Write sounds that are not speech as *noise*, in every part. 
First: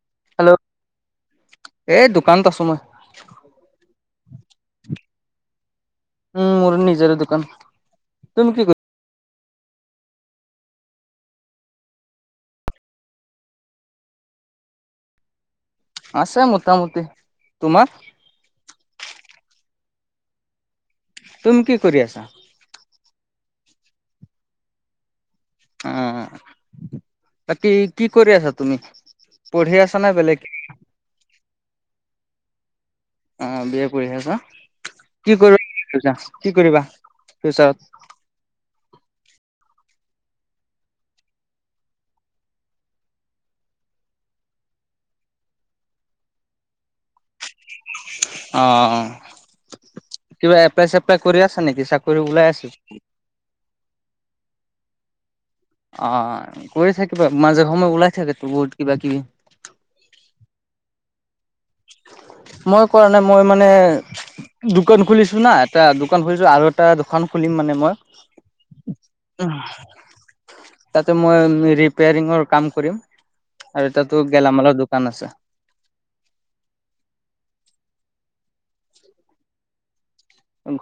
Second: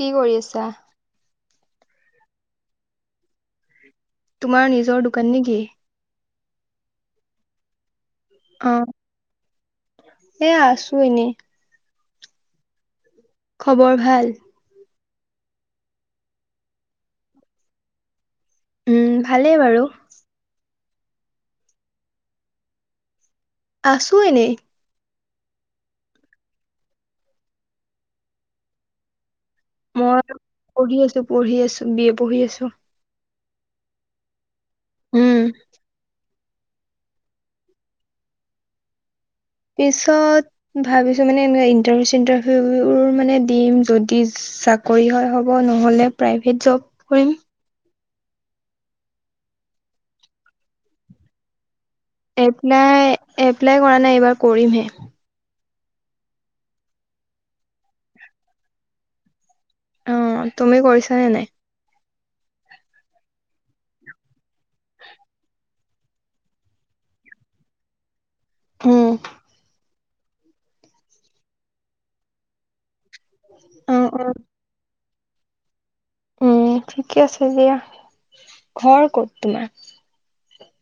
কি কৰি আছা? এ দোকানত আছো মই। তোমাৰ নিজৰ দোকান নেকি? উম মোৰ নিজৰে দোকান তুমি কি অ কৰি এ আছো এনেই খবৰ ভাল? আছে মোটামুটি তোমাৰ উম ভালেই বাৰু তুম কি কৰি আছা? আছো এনেই। অ, বাকী কি কৰি আছা তুমি পঢ়ি আছা নে মই বেলেগ? পঢ়ি আছো, পঢ়ি আছো বি এ পঢ়ি আছো। অ, বি এছ পঢ়ি আছা, কি উম কৰিব কি কৰিবা ফিউচাৰত? পিছত ভাবিছো মানে এনে ইন্টাৰভিউ চিন্টাৰভিউ মানে দিম যদি, চাকৰি হয় হ'ব, নহ'লে প্ৰাইভেট জব কৰিম। অ অ, কিবা এপ্লাই চেপ্লাই কৰি আছা নেকি চাক এপ্লাই এপ্লাই কৰা নাই, এইবাৰ কৰিমহে। অ কৰি থাকিবা মাজে সময় ওলাই থাকেটো বহুত কিবা কিবি অ তুমি কৰিছা নে নাই? মই কৰা নাই মই মানে দোকান খুলিছো না এটা দোকান খুলিছো আৰু এটা দোকান খুলিম মানে মই উম অ তাতে মই ৰিপেয়াৰিঙৰ কাম কৰিম আৰু অ তাতো অ গেলামালৰ দোক কান আছে উম ঠিকে আছে দিয়া ঘৰ ক'ত তোমাৰ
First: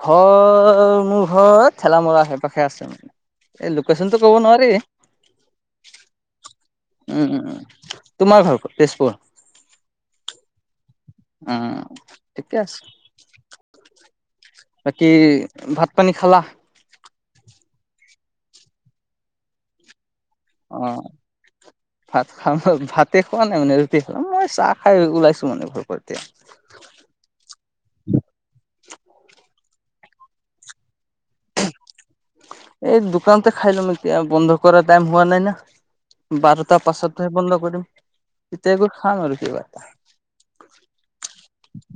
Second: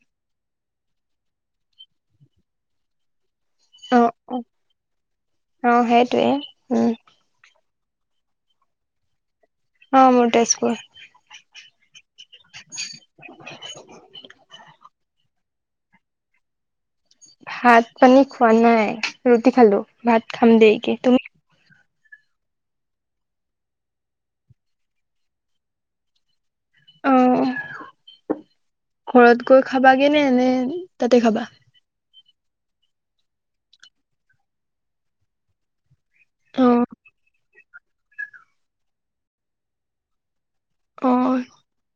ঘৰ মোৰ ঘৰত ঠেলামৰা আশে পাশে আছে মানে এই লোকেশচন তো কব নোৱাৰি অহ সেইটোৱে উম উম উম তোমাৰ ঘৰ তেজপুৰ অ মোৰ তেজপুৰ উম ঠিকে আছে। বাকী ভাত পানী খালা। ভাত পানী খোৱা নাই ৰুটি খালো ভাত খাম দেৰিকে অ', তুমি ভাত খাম ভাতে খোৱা নাই মানে ৰুটি খালো মই চাহ খাই ওলাইছো মানে ঘৰৰ পৰা এতিয়া। অ ঘৰত গৈ খাবাগে নে, নে তাতে খাবা? এই দোকানতে খাই লম এতিয়া বন্ধ কৰা টাইম হোৱা নাই না। অ বাৰটাৰ পাছতহে বন্ধ কৰিম তেতিয়া গৈ খাম আৰু কিবা এটা। অ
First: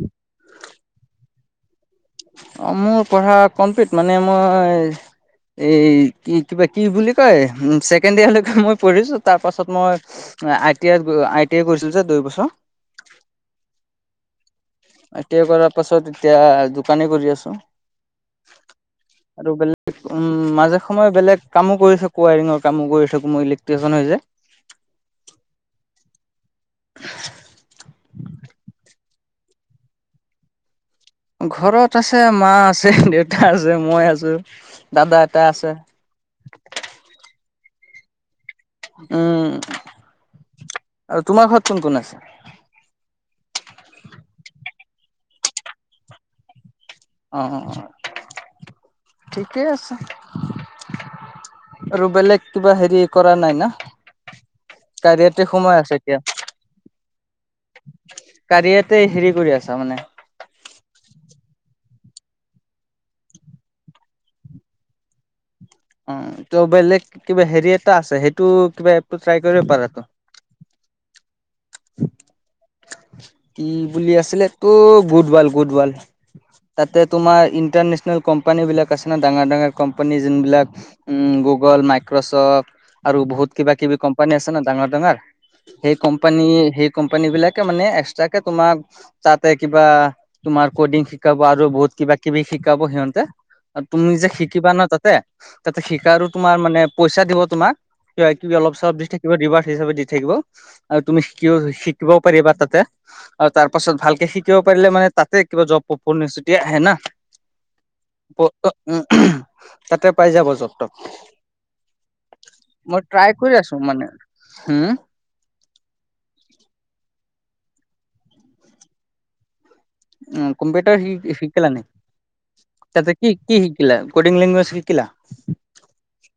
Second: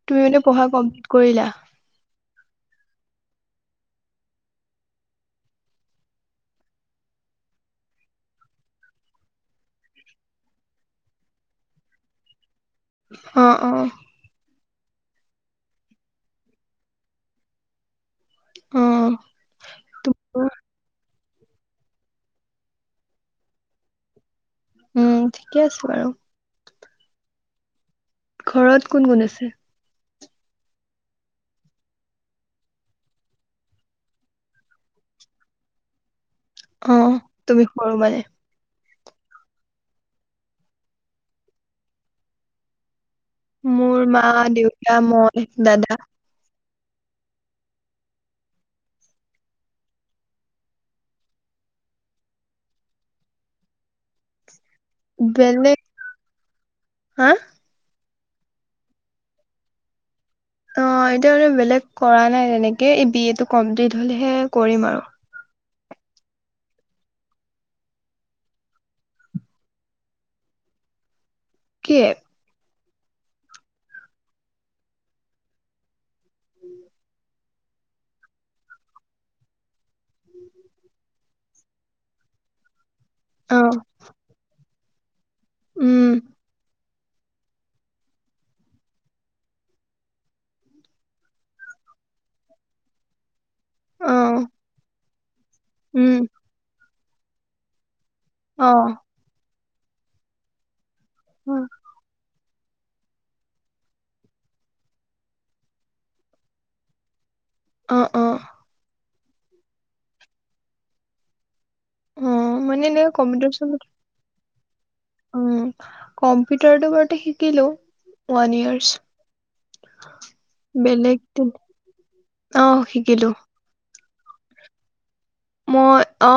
তুমি মানে পঢ়া কমপ্লিট কৰিলা। অ মোৰ পঢ়া কমপ্লিট মানে মই এই কি কিবা কি বুলি কয় ছেকেণ্ড ইয়েৰ লৈকে মই পঢ়িছোঁ। তাৰপাছত মই I T I I T I কৰিছিলো যে দুই বছৰ। অ অ। আই টি আই কৰাৰ পাছত এতিয়া দোকানে কৰি আছো। অ আৰু বেলেগ উম তোমাৰ? মাজে সময়ে বেলেগ। কামো কৰিছো কুৱাইৰিঙৰ কামো কৰিছোঁ মোৰ ইলেক্ট্ৰিচিয়ান হয় যে। উম ঠিকে আছে বাৰু। ঘৰত কোন কোন আছে? ঘৰত আছে মা আছে দেউতা আছে মই আছো দাদা এটা আছে। অ তুমি সৰু মানে। উম আৰু। তোমাৰ ঘৰত কোন কোন আছে? মোৰ মা, দেউতা, মই, দাদা। অ ঠিকেই আছে। আৰু বেলেগ কিবা হেৰি কৰা নাই না। তাই ইয়াতে সোমাই বেলেগ আছে এতিয়া। হা কাৰীয়াতে হেৰি কৰি আছা মানে। অ এতিয়া মানে বেলেগ কৰা নাই তেনেকে এই বি এ টো কমপ্লিট হলেহে কৰিম আৰু। অ ত বেলেগ কিবা হেৰি এটা আছে সেইটো কিবা এপ টো ট্ৰাই কৰিব পাৰা ত। কি এপ? কি বুলি আছিল টো গোটবাল গোটবাল। তাতে তোমাৰ ইন্টাৰনেচনেল কোম্পানী বিলাক আছে ন ডাঙৰ ডাঙৰ কোম্পানী যোন বিলাক উম গুগল, মাইক্ৰ'চফ্ট আৰু বহুত অ কিবা কিবি কোম্পানী আছে ন ডাঙৰ ডাঙৰ। সেই উম কোম্পানী সেই কোম্পানী বিলাকে মানে এক্সট্ৰাকে তোমাক তাতে কিবা তোমাৰ কডিং শিকাব আৰু বহুত কিবা কিবি শিকাব সিহঁতে। আৰু তুমি অ যে শিকিবা না তাতে, তাতে উম শিকাৰো তোমাৰ মানে পইচা দিব তোমাক। কিবা কিবি অ অলপ চলপ দি থাকিব ৰিৱাৰ্ড হিচাপে দি থাকিব। আৰু তুমি শিকি অ শিকিবও পাৰিবা তাতে। আৰু তাৰ পাছত ভালকে শিকিব পাৰিলে মানে তাতে কিবা জব পপন নেছুতিয়াই আহে না। অ অ। *unintelligible* তাতে পাই যাব জপ তক অ মানে মই এনে ট্ৰাই কম্পিউটাৰ কৰি আছো চম্পিউটাৰ মানে, হম। উম কম্পিউটাৰটো বাৰু শিকিলো ওৱান ইয়াৰ্চ। অম কম্পিউটাৰ শি বেলেগ তেন শিকিলা নি অ তাতে শিকিলো কিক কি শিকিলা, কদিং লেংগুৱেজ শিকিলা? মই অ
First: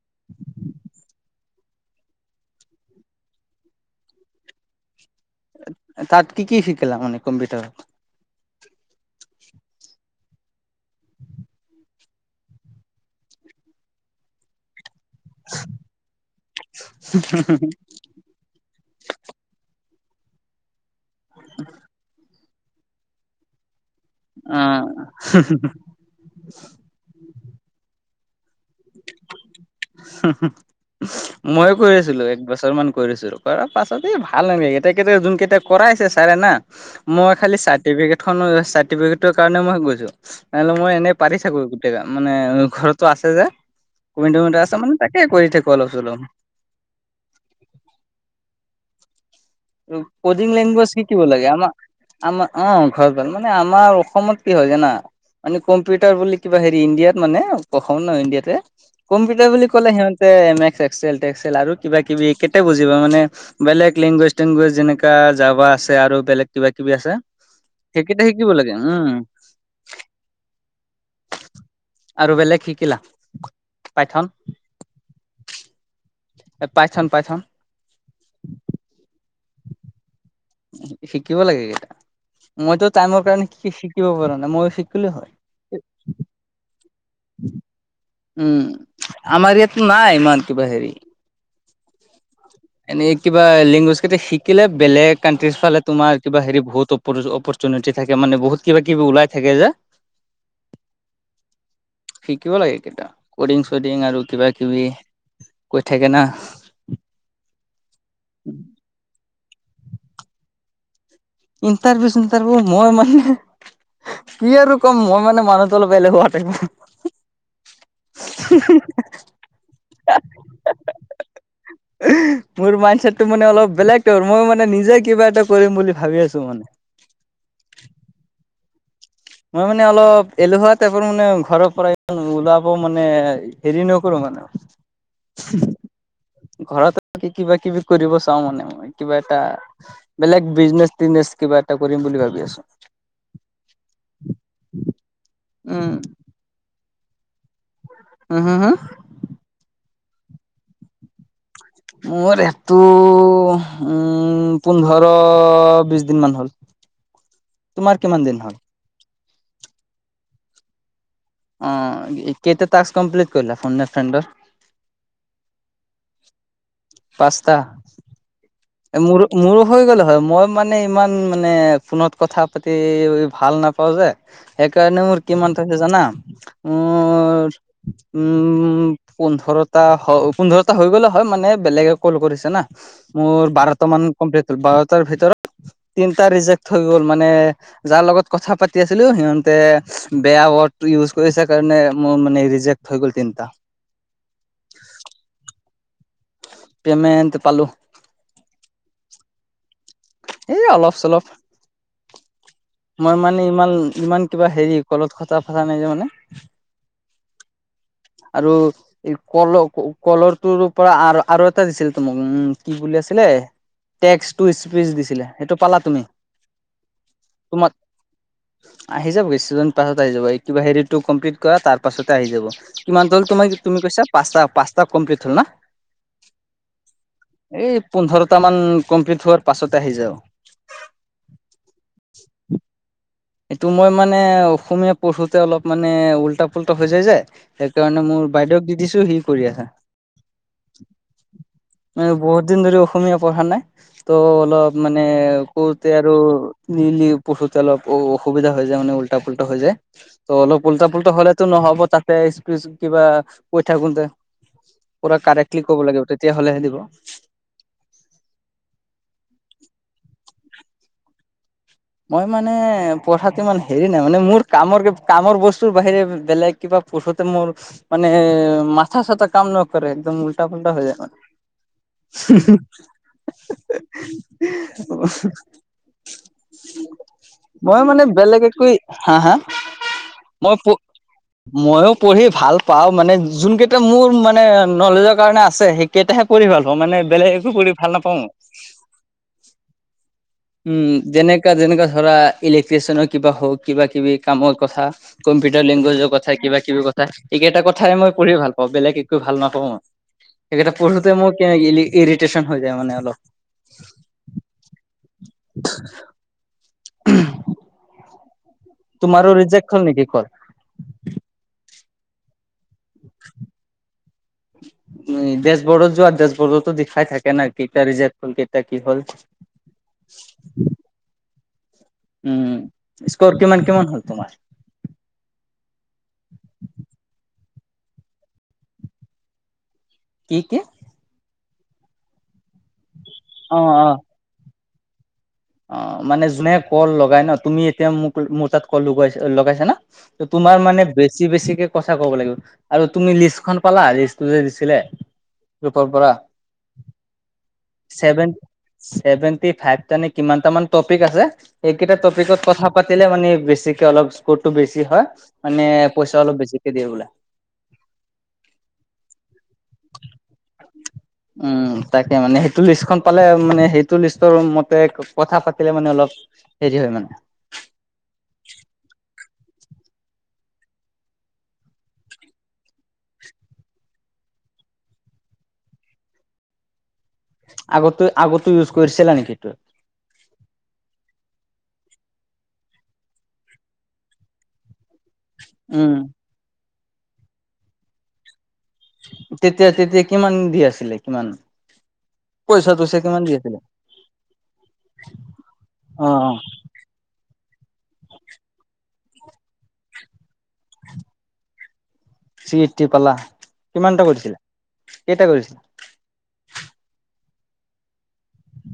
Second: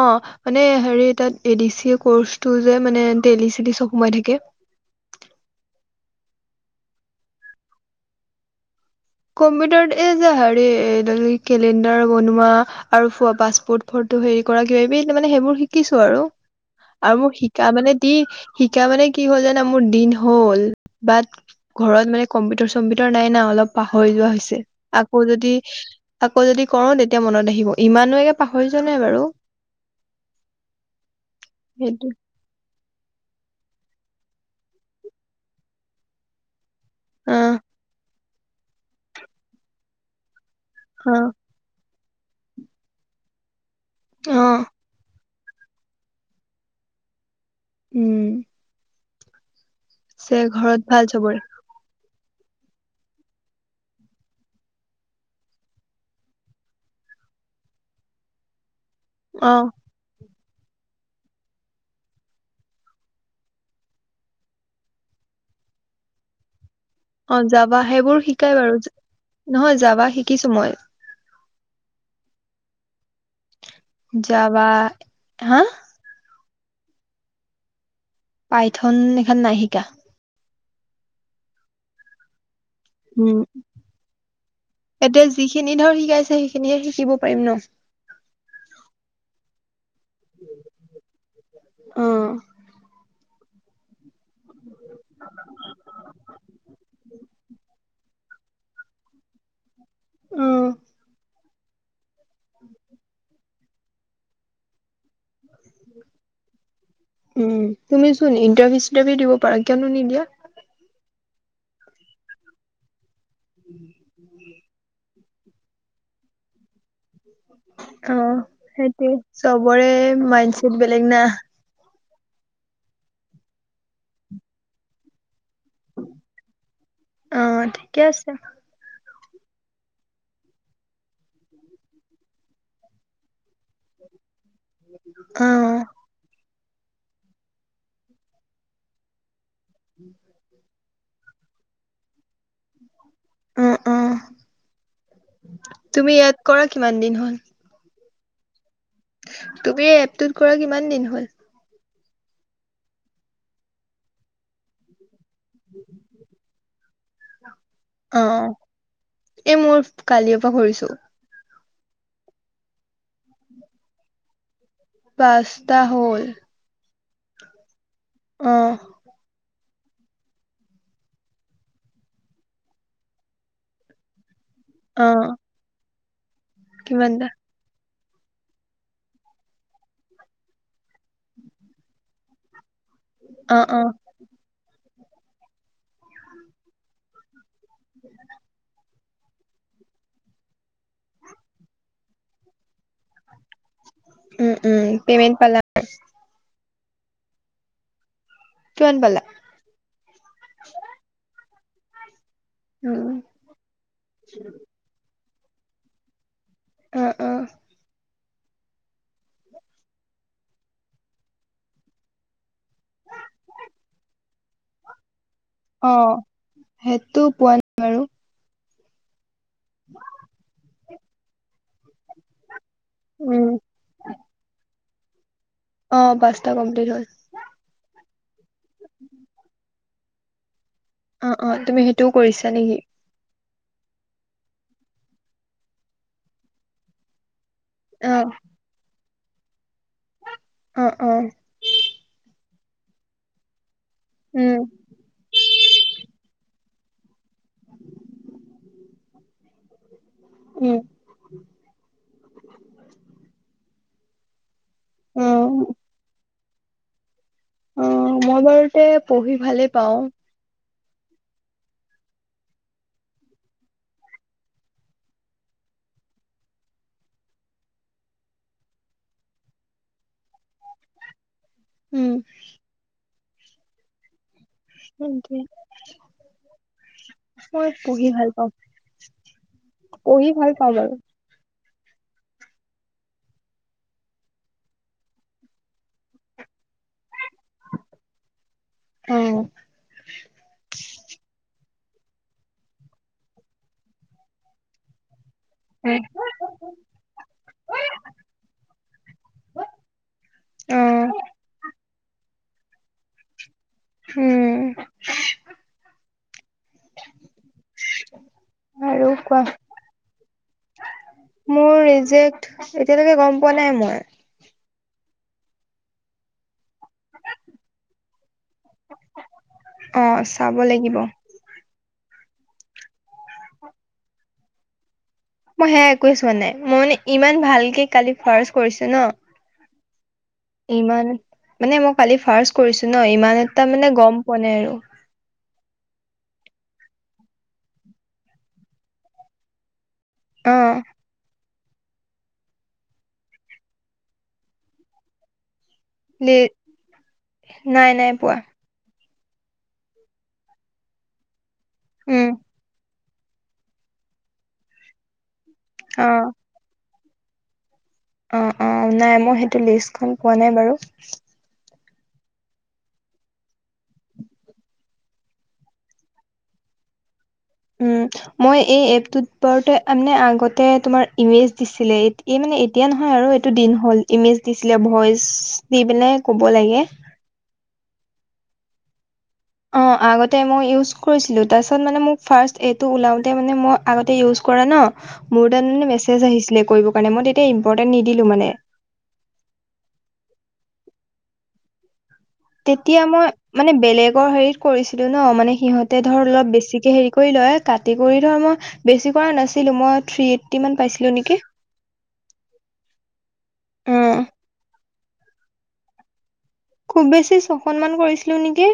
মানে হেৰি তাত এ ডি চি কৰ্চটো যে মানে এ দি চি এ টৰ্চটো যে মানে তেলি চেলি চব সোমাই থাকে। তাত কি কি শিকিলা মানে কম্পিউটাৰত? কম্পিউটাৰত এই যে হেৰি এ কেলেণ্ডাৰ বনোৱা। আৰুো ফোৱা পাছপোৰ্ট ফটো হেৰি কৰা কিবা কিবি মানে সেইবোৰ শিকিছো আৰু আৰু মোৰ শিকা মানে টি শিকা মানে কি হ'ল জানা মোৰ দিন হ'ল বাদ ঘৰত মানে কম্পিউটাৰ চম্পিউটাৰ নাই না অলপ পাহৰি যোৱা হৈছে অ', আকৌ যদি আকৌ যদি কৰোঁ তেতিয়া মনত আহিব ইমানলৈকে পাহৰি যোৱা নাই বাৰু হু হু ময়ো কৰি সেইটো আছিলো একবছৰ মান কৰিছিলোঁ। কৰাৰ পাছত ভাল নালাগে এতিয়া যোন কেইটা কৰাইছে ছাৰে না মই অ খালি চাৰ্টিফিকেট চাৰ্টিফিকেটৰ কাৰণে মই গৈছোঁ নহ'লে মই এনে অ পাৰি থাকো মানে ঘৰতো আছে যে অ *unintelligible* আছে মানে তাকে কৰি থাকোঁ অলপ চলপ। উম আৰু পিছে কডিং ঘৰত লেংগুৱেজ কি ভাল শিকিব চবৰে লাগে আমাক আমাৰ অ' *unintelligible* মানে আমাৰ অসমত কি হয় জানা মানে কম্পিউটাৰ বুলি কিবা হেৰি ইণ্ডিয়াত মানে অসমত নহয় ইণ্ডিয়াতে কম্পিউটাৰ অ বুলি ক'লে সিহঁতে এ এম এছ এক্সেল তেক্সেল আৰু কিবা কিবি কেইটাই বুজিব মানে বেলেগ লিংগুৱেজ লেংগুৱেজ যেনেকা জাবা আছে আৰু বেলেগ কিবা কিবি আছে অ যাবা সেইবোৰ সেইকেইটা শিকিব শিকাই লাগে, বাৰু উম। নহয় যাবা শিকিছো মই আৰু বেলেগ শিকিলা? পাইথন জাবা হা এ পাইথন-পাইথন পাইথন এখন নাই শিকা। শিকিব লাগে এই কেইটা মইতো টাইমৰ উম কাৰণে শিকিব পৰা নাই মই শিকিলোঁ এতিয়া হয়। যিখিনি ধৰ শিকাইছে সেইখিনিহে শিকিব পাৰিম ন উম আমাৰ ইয়াততো নাই ইমান কিবা হেৰি। অ' এনেই কিবা লিংগুৱেজ কেইটা শিকিলে বেলেগ কানট্ৰিচ ফালে তোমাৰ কিবা হেৰি বহুতো অপৰচুনিটি থাকে মানে বহুত কিবা কিবি ওলাই থাকে যে। উম। শিকিব লাগে এইকেইটা কডিং চডিং আৰু কিবা কিবি কৈ থাকে না। উম তুমি চোন ইণ্টাৰভিউ চিটাৰভিউ দিব পাৰা কিয়নো নিদিয়া? ইণ্টাৰভিউ চিণ্টাৰভিউ মই মানে কি আৰু ক'ম মই মানে মানুহটো অলপ এলেহুৱা টাইপৰ। অ' সেইটোৱে চবৰে মাইণ্ড ছেট বেলেগ না। *inaudible* মোৰ মাইণ্ড ছেটটো মানে অলপ বেলেগটো মই মানে নিজে কিবা এটা কৰিম বুলি ভাবি আছোঁ মানে। অ' ঠিকে আছে। মই মানে অলপ এলেহুৱা টাইপৰ মানে ঘৰৰ পৰা ওলাব মানে হেৰি নকৰোঁ মানে। অ'। ঘৰত থাকি কিবা কিবি কৰিব চাওঁ মানে মই কিবা এটা। *unintelligible* বেলেগ বিজনেছ তিজনেচ কিবা এটা কৰিম বুলি ভাবি আছোঁ। অ', অ', উম, তুমি ইয়াত কৰা কিমান দিন হ'ল? হো-হো-হো। তুমি এপটোত কৰা কিমান দিন হ'ল? মোৰ এপটো উম পোন্ধৰ বিশ দিন মান হ'ল। তোমাৰ কিমান দিন অ', হ'ল? এই মোৰ কালিৰ পৰা কৰিছোঁ। অ' কেইটা টাস্ক কমপ্লিট কৰিলা ফোন এ ফ্ৰেণ্ডৰ? পাঁচটা হ'ল। পাঁচটা? অ' মোৰো-মোৰো হৈ গ'ল হয় মই মানে ইমান মানে ফোনত কথা পাতি ভাল নাপাওঁ যে। সেইকাৰণে মোৰ অ', কিমান হৈছে জানা, কিমানটা? মোৰ উম পোন্ধৰটা হয় পোন্ধৰটা হৈ গ'লে হয় মানে বেলেগে কল কৰিছে না। মোৰ অ', বাৰটা অ', মান কমপ্লিট বাৰটাৰ ভিতৰত তিনটা ৰিজেক্ট হৈ গ'ল মানে যাৰ লগত কথা পাতি আছা কৰিছিলোঁ সিহঁতে বেয়া ৱৰ্ড ইউজ কৰিছে কাৰণে মোৰ মানে ৰিজেক্ট হৈ গ'ল তিনিটা। উম, উম, পেমেণ্ট পালা? পেমেণ্ট পালোঁ। কিমান পালা? এ অলপ চলপ উম, মই মানে ইমান ইমান কিবা হেৰি কলত কথা পাতা নাই যে মানে। উম, উম। আৰু এই কলৰ কলৰটোৰ পৰা আৰু আৰু এটা দিছিলে তো মোক উম কি বুলি আছিলে টেক্স টু স্পিচ দিছিলে। সেইটো পালা অ তুমি সেইটো পোৱা নাই তোমাক বাৰু। আহি যা বেছিজন তাৰ পাছত আহি যাব, এই কিবা হেৰিটো কমপ্লিট কৰা তাৰ পাছতে আহি যাব, কিমান হল উম, তোমাক তুমি কৈছা? পাঁচটা পচটা কমপ্লিট হল না অ পাঁচটা কমপ্লিট হল। এই পোন্ধৰটা মান কমপ্লিট হোৱাৰ পাছতে আহি যাব। অ অ তুমি সেইটোও কৰিছা নেকি? এইটো মই মানে অসমীয়া পঢ়োতে অলপ মানে উওল্টা পুল্টা হৈ যায় যে সেইকাৰণে অ', মোৰ বাইদেউক দি দিছো সি কৰি আছে। অ অ। মানে বহুত দিন ধৰি অসমীয়া পঢ়া নাই ত' উম অলপ মানে কৰোতে আৰু নিলি পশুতে অলপ অ অসুবিধা হৈ যায় মানে উল্টা পুল্টা হৈ যায়। ত' অলপ উম উল্টা পুল্টা হলেতো নহ'ব তাতে স্পিছ কিবা কৈ থাকোঁতে। পুৰা অ কাৰেক্টলি কৰিব লাগিব তেতিয়াহ'লেহে দিব। অ মই বাৰুতে পঢ়ি ভালেই পাও। মই মানে পঢ়াতটো ইমান হেৰি নাই, মানে মোৰ কামৰ কামৰ বস্তুৰ বাহিৰে বেলেগ কিবা পঢ়োতে মোৰ মানে মাথা চাথা কাম নকৰে একদম উল্টা পোল্টা হৈ যায় মানে। উম সেইটোৱে। *unintelligible* মই মানে পঢ়ি ভাল বেলেগ পাওঁ একৈ হা হা পঢ়ি ভাল মই প পাওঁ বাৰু মইও পঢ়ি ভাল পাও মানে যোন কেইটা মোৰ মানে নলেজৰ কাৰণে আছে, সেই কেতিয়াহে কৰি ভাল পাওঁ মানে বেলেগ একো কৰি ভাল নাপাওঁ। অ। উম যেনেকা যেনেকা ধৰা ইলেক্ট্ৰিচিয়ানৰ কিবা হওক কিবা কিবি কামৰ কথা। কম্পিউটাৰ অ লেংগুৱেজৰ কথা কিবা কিবি কথা এইকেইটা কথাই মই পঢ়ি ভাল পাওঁ বেলেগ একো ভাল নাপাওঁ মই। সেইকেইটা অ পঢ়োতে মোৰ ইৰিটেশচন হৈ যায় মানে অলপ। উম। *unintelligible* *inaudible* তুমাৰো কোৱা ৰিজেক্ট হল নেকি কল? মোৰ ৰিজেক্ট এতিয়ালৈকে গম পোৱা নাই মই। উ ডেশবৰ্ডত যোৱা ডেশবৰ্ডতো দেখাই থাকে নাই কেইটা ৰিজাৰ্ট হ'ল কেইটা কি হ'ল। অ চাব লাগিব। উম স্ক'ৰ কিমান কিমান হ'ল তোমাৰ। মই সেয়া একোৱে চোৱা নাই মই মানে ইমান ভালকে কালি ফাষ্ট কৰিছো ন, কি কি? ইমান মানে মই কালি ফাৰ্ষ্ট কৰিছোঁ ন ইমান অ এটা মানে গম পোৱা নাই আৰু। অঁ মানে যোনে কল লগাই ন তুমি এতিয়া মোক মোৰ তাত কল লগোৱাইছে লগাইছা না? তো তোমাৰ অ মানে বেছি বেছিকে কচা ক'ব লাগিব আৰু তুমি লিষ্টখন পালা লিষ্ট যে দিছিলে। ৰূপৰ পৰা লি নাই নাই ছেভেন পোৱা চেভেন্তি ফাইভটা নে কিমানটা মান টপিক আ সেইকেইটা উম টপিকত কথা পাত কৰিলে মানে বেছিকে অলপ স্কোৰটো বেছি হয়, মানে অ পইচা অলপ বেছিকে দিয়ে বোলে। অঁ অঁ নাই মই সেইটো লিষ্টখন পোৱা নাই বাৰু উম তাকে মানে সেইটো লিষ্টখন পালে মানে সেইটো লিষ্টৰ মতে ক কথা পাতিলে মানে অলপ হেৰী হয় মানে। উম। মই এই এপটোত বাৰুতে মানে আগতে তোমাৰ ইমেজ দিছিলে এতিয়া মানে এ এতিয়া নহয় আৰু এইটো দিন হ'ল। ইমেজ দিছিলে ভয়েচ দি পেলাই ক'ব লাগে। আগতো আগতো ইউজ কৰিছিলা নেকি এইটো? অঁ আগতে মই ইউজ কৰিছিলোঁ। তাৰপিছত মানে মোক ফাৰ্ষ্ট এইটো ওলাওঁতে মানে মই আগতে ইউজ কৰা ন। মোৰ তাত মানে উম মেছেজ আহিছিলে কৰিব কাৰণে মই তেতিয়া ইম্পৰ্টেন্ট নিদিলো মানে তেতিয়া তেতিয়া কিমান দি আছিলে কিমান? পইচা চইচা তেতিয়া কিমান মই দি আছিলে মানে বেলেগৰ হেৰীত কৰিছিলোঁ ন মানে সিহঁতে অ ধৰ অ অলপ বেছিকে হেৰী কৰি লয়। কাতি কৰি ধৰ মই বেছি কৰা নাছিলোঁ মই থ্ৰি এইট্টি মান পাইছিলো নেকি? থ্ৰি এইট্টি পালা। কিমানটা উম কৰিছিলা কেইটা কৰিছিলা? খুব বেছি ছখন মান কৰিছিলোঁ নেকি?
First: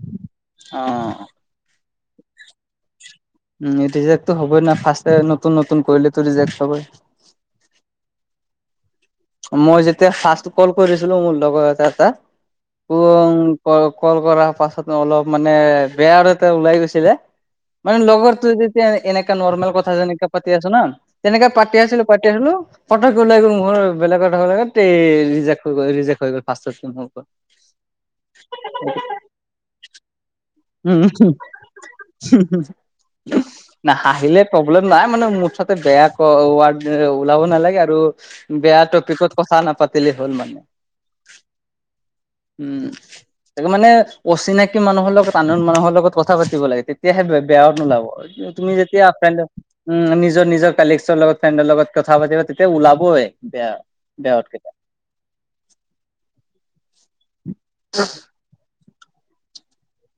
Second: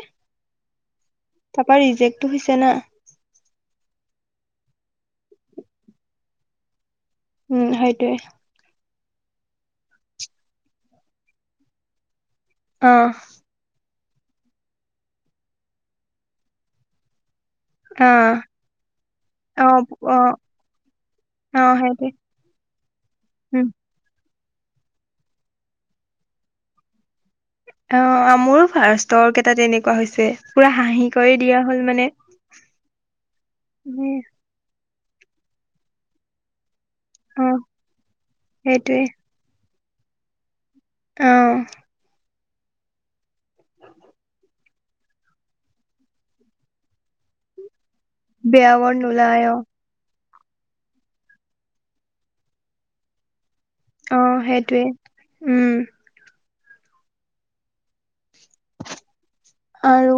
অঁ। তাপা ৰিজেক্টটো হৈছে না। উম ৰিজেক্টটো হ'বই না ফাৰ্ষ্টে নতুন নতুন কৰিলেটো ৰিজেক্ট হ'বই। উম সেইটোৱে। মই যেতিয়া ফাৰ্ষ্ট কল কৰিছিলোঁ মোৰ লগৰ এটা তাত। অ ক কল কৰাৰ পাছত অলপ মানে বেয়া আৰু এটা ওলাই গৈছিলে। মানে অ লগৰটোৱে যেতিয়া এ এনেকা অ নৰ্মেল কথা অ যেনেকে পাতি আছোঁ না তেনেকে অ পাতি আছিলোঁ সেইটোৱে পাতি আছিলোঁ। পতককে ওলাই গ'ল উম মুখৰ বেলেগ কথা সেইট তেই ৰিজেক্ট হৈ গ'ল ৰিজেক্ট হৈ গ'ল অঁ মোৰো ফাৰ্ষ্টৰ কেইটা তেনেকুৱা হৈছে পুৰা হাঁহি কৰি দিয়া হ'ল মানে। হোম হোম, না উম হাঁহি প্ৰব্লেম নাই মানে মোৰ তাতে বেয়া ক ৱাৰ্ড ওলাব অ নালাগে আৰু বেয়া সেইটোৱে ত কথা নাপাতিলে হ'ল মানে। অঁহ। উম। সেইবোৰ মানে অচিনাকি মানুহৰ লগত আন আন মানুহৰ লগত কথা পাতিব লাগে তেতিয়াহে বে বেয়া শব্দ নোলাব। তু বেয়া তুমি ৱৰ্ড যেতিয়া নোলাই ফ্ৰেণ্ড অ উম নিজৰ নিজৰ কালেকচৰ লগত ফ্ৰেণ্ডৰ লগত কথা পাতিবা তেতিয়া ওলাবই বেয়া। অঁ বেয়াতকে সেইটোৱে উম। *unintelligible* আৰু